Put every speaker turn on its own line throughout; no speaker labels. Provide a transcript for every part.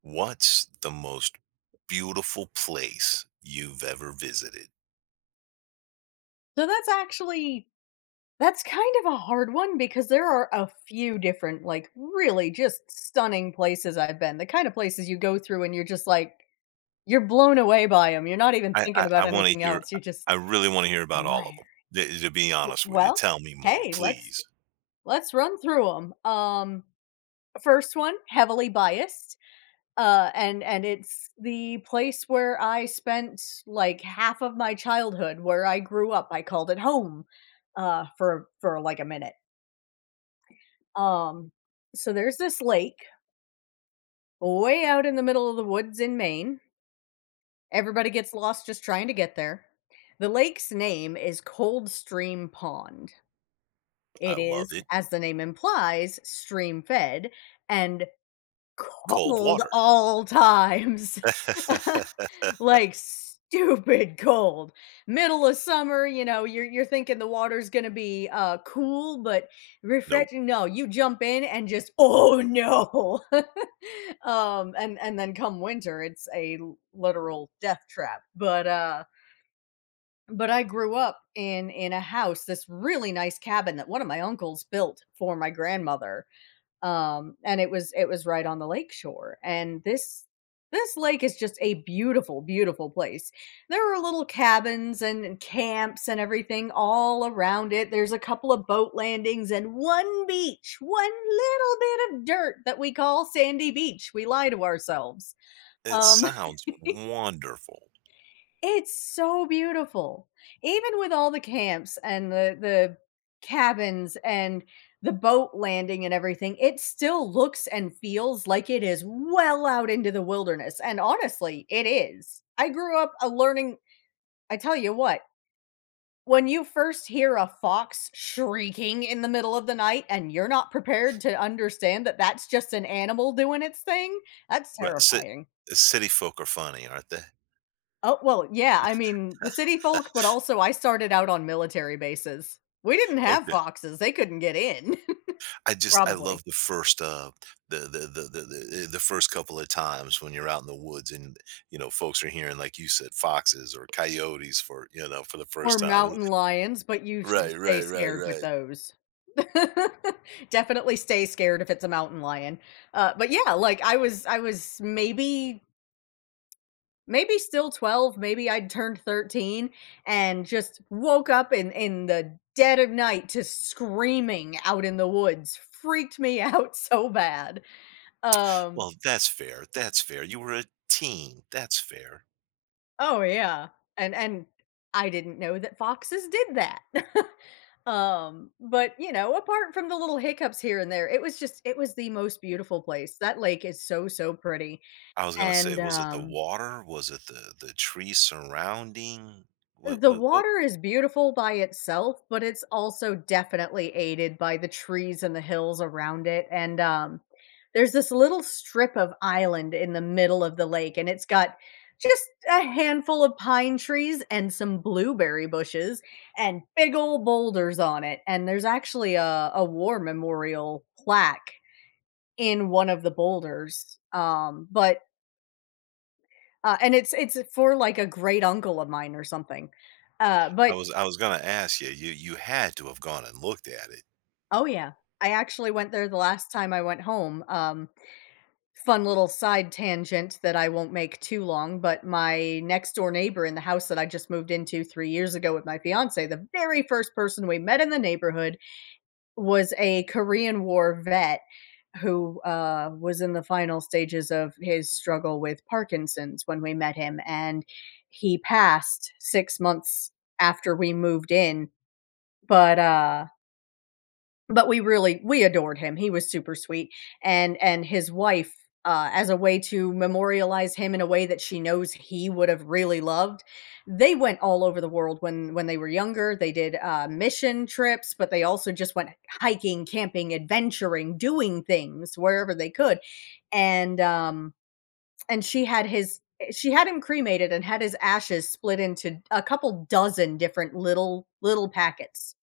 What's the most beautiful place you've ever visited?
So that's kind of a hard one because there are a few different like really just stunning places I've been. The kind of places you go through and you're just like you're blown away by them. You're not even
I
thinking
I, I
about
want to
anything
hear.
else. You're just
I really want to hear about all of
admire.
them. To be
W-
honest with you,
Well,
tell me more,
hey, let's
please.
let's run through them. First one, heavily biased. And it's the place where I spent like half of my childhood where I grew up. I called it home for like a minute. Um, so there's this lake way out in the middle of the woods in Maine. Everybody gets lost just trying to get there. The lake's name is Cold Stream Pond.
I
It
love
is,
it.
as the name implies, stream fed and
Cold
cold
water.
all times. Like, stupid cold. Middle of summer, you know, you're thinking the water's gonna be, cool, but
Nope.
refreshing, no, you jump in and just, "Oh, no." And then come winter, it's a l literal death trap, but I grew up in a house, this really nice cabin that one of my uncles built for my grandmother, and it was right on the lake shore. And this lake is just a beautiful, beautiful place. There are little cabins and, camps and everything all around it. There's a couple of boat landings and one beach, one little bit of dirt that we call sandy beach. We lie to ourselves.
It
um
sounds wonderful.
it's so beautiful. Even with all the camps and the cabins and the boat landing and everything, it still looks and feels like it is well out into the wilderness, and honestly, it is. I grew up a learning. I tell you what, when you first hear a fox shrieking in the middle of the night and you're not prepared to understand that that's just an animal doing its thing, that's
Right.
terrifying.
City folk are funny, aren't they?
Oh, well, yeah, I mean, the city folk, but also I started out on military bases. We didn't have
Okay.
foxes, they couldn't get in,
I just I love
probably.
the first, the the the the the first couple of times when you're out in the woods and, folks are hearing, like you said, foxes or coyotes for, for the first
Or
time.
mountain lions, but you should
Right,
stay
right, right,
scared with
right.
those. Definitely stay scared if it's a mountain lion. But yeah, like I was maybe still 12, maybe I'd turned 13 and just woke up in the dead of night to screaming out in the woods. Freaked me out so bad. Um
Well, that's fair, that's fair. You were a teen, that's fair.
Oh yeah. And I didn't know that foxes did that. But you know, apart from the little hiccups here and there, it was just it was the most beautiful place. That lake is so so pretty.
I was gonna say,
And
was it the water? Was it the tree surrounding? What
The
what what
water is beautiful by itself, but it's also definitely aided by the trees and the hills around it. And There's this little strip of island in the middle of the lake, and it's got just a handful of pine trees and some blueberry bushes and big old boulders on it. And there's actually a war memorial plaque in one of the boulders. But and it's for like a great uncle of mine or something.
I
But
was I was gonna ask you, you had to have gone and looked at it.
Oh, yeah. I actually went there the last time I went home. Fun little side tangent that I won't make too long, but my next door neighbor in the house that I just moved into 3 years ago with my fiance, the very first person we met in the neighborhood was a Korean War vet who, was in the final stages of his struggle with Parkinson's when we met him. And he passed 6 months after we moved in. But uh, but we really we adored him, he was super sweet, and his wife, as a way to memorialize him in a way that she knows he would have really loved, they went all over the world when they were younger, they did, mission trips, but they also just went hiking, camping, adventuring, doing things wherever they could, and, um and she had his she had him cremated and had his ashes split into a couple dozen different little packets.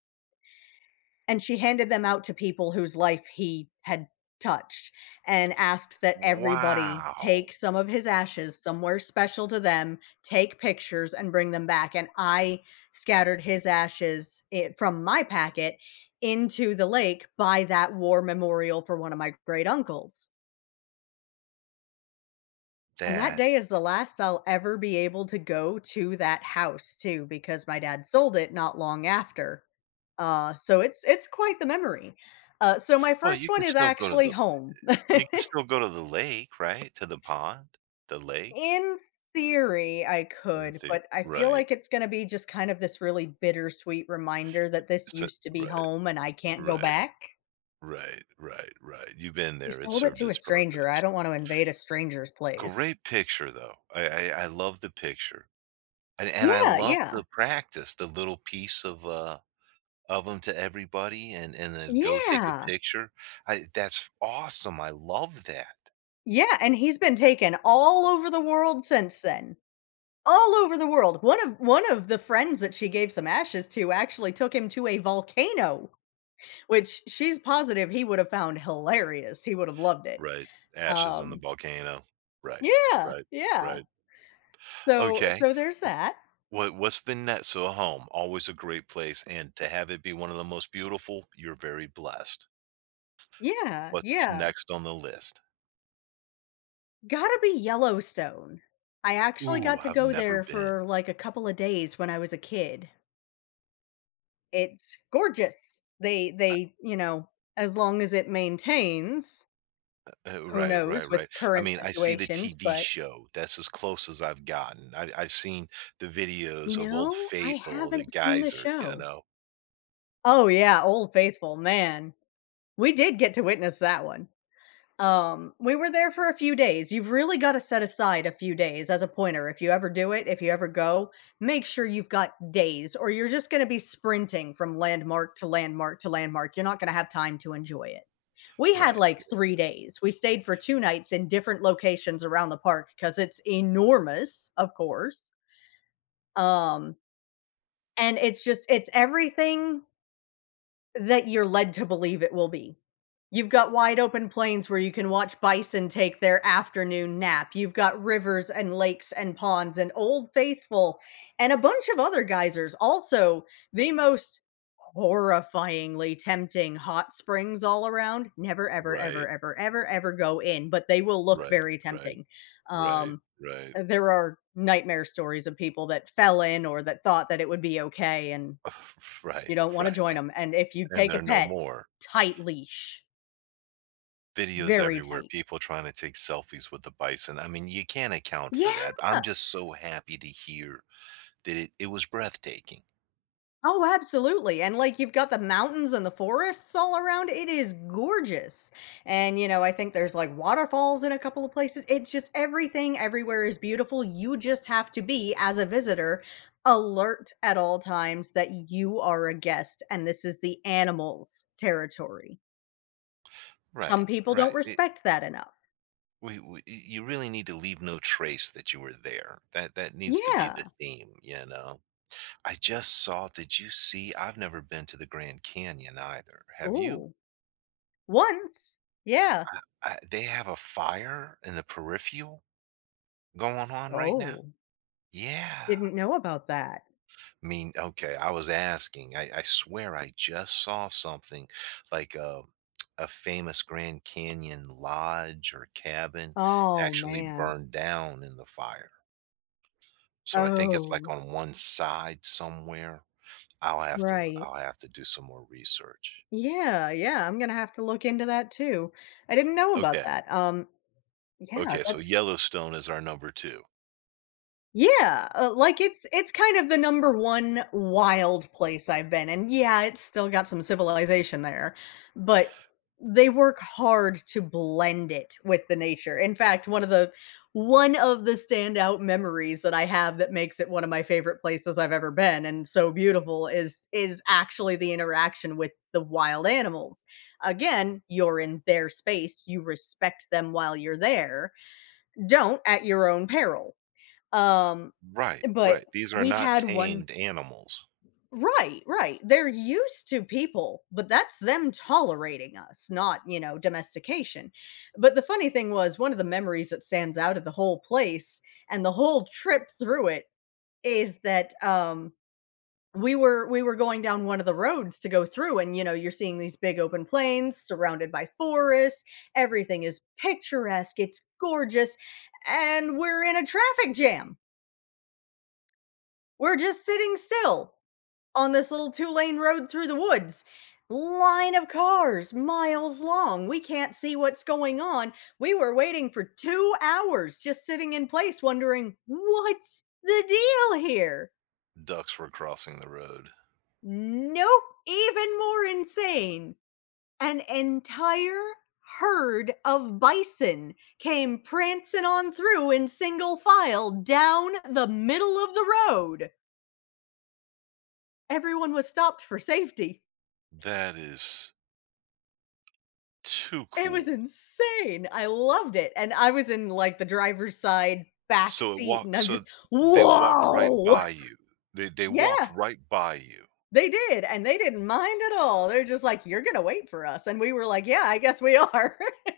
And she handed them out to people whose life he had touched and asked that everybody
Wow!
take some of his ashes somewhere special to them, take pictures, and bring them back. And I scattered his ashes from my packet into the lake by that war memorial for one of my great uncles. And that day
That
is the last I'll ever be able to go to that house too, because my dad sold it not long after. So it's quite the memory. So my
Well, you
first
can
one is
still go to
actually
the—
home.
you can still go to the lake, right? To the pond, the lake,
In theory, I
and
could,
the—
but I feel
right,
like it's going to be just kind of this really bittersweet reminder that this
so
used to be
right,
home and I can't go
right,
back.
right, right, right. You've been
We
there, it
sold it
served
to a
its
stranger. I
purpose.
don't want to invade a stranger's place.
Great picture though. I love the picture, and I
Yeah,
love
yeah,
the practice, the little piece of them to everybody and then go take a
yeah.
picture. I That's awesome, I love that.
Yeah, and he's been taken all over the world since then. All over the world. One of the friends that she gave some ashes to actually took him to a volcano, which she's positive he would have found hilarious. He would have loved it.
Right, ashes in the
Um,
volcano. Right,
yeah,
right,
yeah.
right.
So
Okay.
there's that.
What what's the net so a home, always a great place, and to have it be one of the most beautiful, you're very blessed.
Yeah,
What's
yeah.
next on the list?
Gotta be Yellowstone. I actually
Ooh,
got to
I've
go
never
there
been.
for like a couple of days when I was a kid. It's gorgeous. You know, as long as it maintains. Who
Right,
knows
right,
with
right. I
current
mean, I see the
situations,
TV
but,
show. That's as close as I've gotten. I've seen the
you
videos of Old
know, I
Faithful, the
haven't seen the
geyser, you
show.
know?
Oh, yeah, Old Faithful, man. We did get to witness that one. We were there for a few days. You've really gotta set aside a few days as a pointer. If you ever do it, if you ever go, make sure you've got days or you're just gonna be sprinting from landmark to landmark to landmark. You're not gonna have time to enjoy it. We had,
Right,
like, 3 days. We stayed for 2 nights in different locations around the park because it's enormous, of course. Um, and it's just it's everything that you're led to believe it will be. You've got wide open plains where you can watch bison take their afternoon nap. You've got rivers and lakes and ponds and Old Faithful and a bunch of other geysers. Also, the most horrifyingly tempting hot springs all around. Never, ever, ever,
right,
ever, ever, ever go in, but they will look
right,
very
right,
tempting.
right,
Um,
right,
there are nightmare stories of people that fell in or that thought that it would be okay, and
right,
you don't
right,
wanna
right.
join them. And if you
And
take a
they're no
pet,
more.
tight leash,
Videos
very
everywhere,
tight.
people trying to take selfies with the bison. I mean, you can't account for that.
Yeah!
I'm just so happy to hear that it was breathtaking.
Oh, absolutely, and, like, you've got the mountains and the forests all around, it is gorgeous, and, you know, I think there's, like, waterfalls in a couple of places, it's just everything everywhere is beautiful, you just have to be, as a visitor, alert at all times that you are a guest, and this is the animals' territory. Some
Right,
people don't
right.
respect that enough.
You really need to leave no trace that you were there. That that needs to be the
Yeah.
theme, you know. I just saw. Did you see? I've never been to the Grand Canyon either. Have you?
Oh. Once. Yeah.
I, they have a fire in the peripheral going on right now.
Oh,
Yeah,
didn't know about that.
I mean, okay, I was asking. I swear I just saw something like a famous Grand Canyon lodge or cabin
Oh,
actually
man.
burned down in the fire. So I think it's like
Oh,
on one side somewhere. I'll have to
right.
I'll have to do some more research.
Yeah, yeah, I'm gonna have to look into that too. I didn't know about
Okay.
that. Yeah,
Okay, so
that's.
Yellowstone is our number 2.
Yeah, like, it's kind of the number 1 wild place I've been, and yeah, it's still got some civilization there, but they work hard to blend it with the nature. In fact, one of the standout memories that I have that makes it one of my favorite places I've ever been and so beautiful is actually the interaction with the wild animals. Again, you're in their space, you respect them while you're there. Don't at your own peril. Um,
Right,
but
right. These are
We
not
had one.
tamed animals.
Right, right. They're used to people, but that's them tolerating us, not, you know, domestication. But the funny thing was, one of the memories that stands out of the whole place and the whole trip through it is that we were going down one of the roads to go through, and you know you're seeing these big open plains surrounded by forests, everything is picturesque, it's gorgeous, and we're in a traffic jam. We're just sitting still on this little two-lane road through the woods. Line of cars miles long. We can't see what's going on. We were waiting for 2 hours just sitting in place wondering, "What's the deal here?"
Ducks were crossing the road.
Nope, even more insane. An entire herd of bison came prancing on through in single file down the middle of the road. Everyone was stopped for safety.
That is too
It
cool.
was insane. I loved it, and I was in, like, the driver's side back
So it
seat, and
walked
I'm
so
just,
they walked right
"Whoa!"
by you. They walked
Yeah,
right by you.
they did, and they didn't mind at all. They're just like, "You're gonna wait for us," and we were like, "Yeah, I guess we are."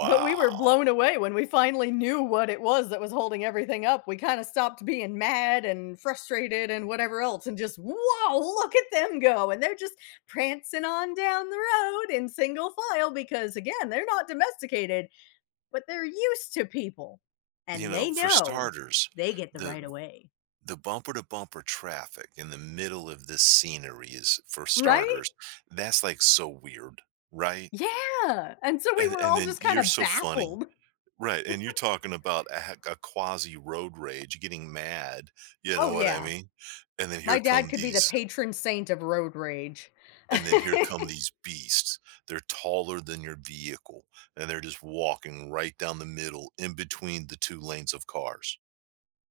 But we were blown away when we finally knew what it was that was holding everything up. We kinda stopped being mad and frustrated and whatever else and just, "Whoa, look at them go," and they're just prancing on down the road in single file because, again, they're not domesticated. But they're used to people,
You
and
know,
they
for
know
starters,
they get the
the
right of way.
the bumper to bumper traffic in the middle of this scenery is for
Right?
starters, that's like so weird, right?
Yeah, and so we were
And
all
then
just
you're
kinda
so funny.
baffled.
Right, and you're talking about a, a quasi road rage, getting mad, you know
Oh,
what I
yeah.
mean? And then here
My dad
come
could be the
these
patron saint of road rage.
And then here come these beasts. They're taller than your vehicle, and they're just walking right down the middle in between the 2 lanes of cars.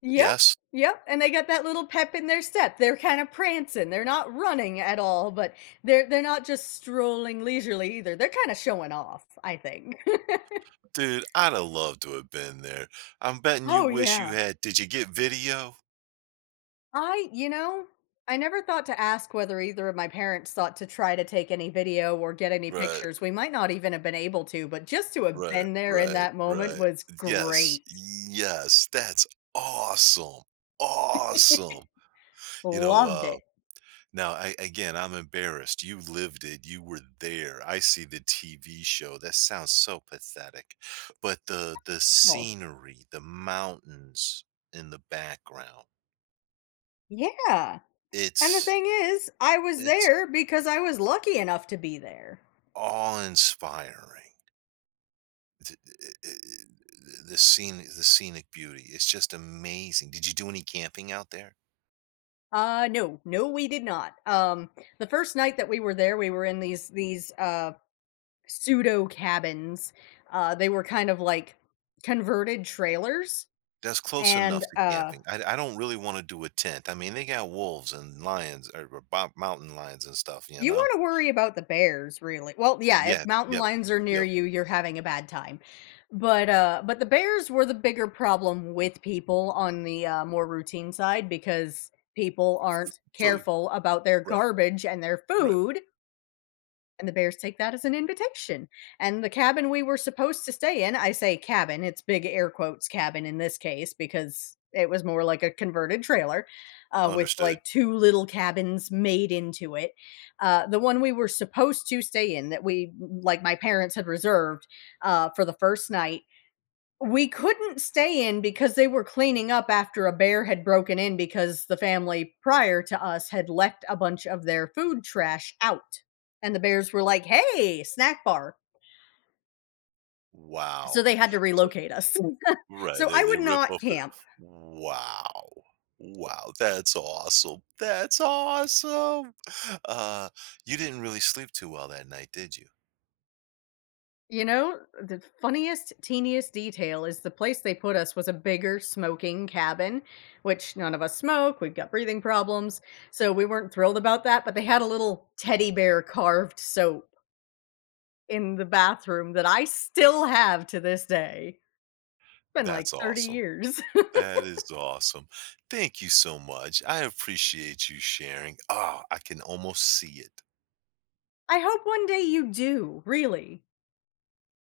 Yep,
Yes?
yep, and they got that little pep in their step. They're kinda prancing, they're not running at all, but they're not just strolling leisurely either. They're kinda showing off, I think.
Dude, I'd have loved to have been there. I'm betting you
Oh,
wish you
yeah.
had— did you get video?
I You know, I never thought to ask whether either of my parents thought to try to take any video or get any
Right,
pictures. We might not even have been able to, but just to have
right,
been there in
right,
that moment
right.
was
Yes,
great.
yes, that's awesome, awesome. You know,
Loved it.
now, I— again, I'm embarrassed. You lived it. You were there. I see the TV show. That sounds so pathetic. But the
Oh.
scenery, the mountains in the background,
Yeah. And the
it's
thing is, I was
it's
there because I was lucky enough to be there.
awe-inspiring. Th- the scene, the scenic beauty, it's just amazing. Did you do any camping out there?
No, no we did not. The first night that we were there, we were in these pseudo cabins. They were kind of like converted trailers
That's close
and
enough to camping. I don't really want to do a tent. I mean, they got wolves and lions or mountain lions and stuff, you
You
know?
wanna worry about the bears, really. Well, yeah, if
Yeah,
mountain
yep,
lions are near
yep,
you, you're having a bad time. But the bears were the bigger problem with people on the, more routine side because people aren't
food,
careful about their
right,
garbage and their
right,
food, and the bears take that as an invitation. And the cabin we were supposed to stay in, I say cabin, it's big air quotes cabin in this case because it was more like a converted trailer, with
understood.
like two little cabins made into it. The one we were supposed to stay in that like my parents had reserved, for the first night, we couldn't stay in because they were cleaning up after a bear had broken in because the family prior to us had left a bunch of their food trash out, and the bears were like, "Hey, snack bar." So
Wow.
they had to
So
relocate us.
right,
So
they
I
they
would
rip
not
up the—
camp.
wow. Wow, that's awesome. That's awesome. Uh, you didn't really sleep too well that night, did you?
You know, the funniest, teeniest detail is the place they put us was a bigger smoking cabin, which none of us smoke. We've got breathing problems. So we weren't thrilled about that, but they had a little teddy bear carved. So in the bathroom that I still have to this day. It's been like
That's
30
awesome.
years.
That is awesome. Thank you so much. I appreciate you sharing. Oh, I can almost see it.
I hope one day you do, really.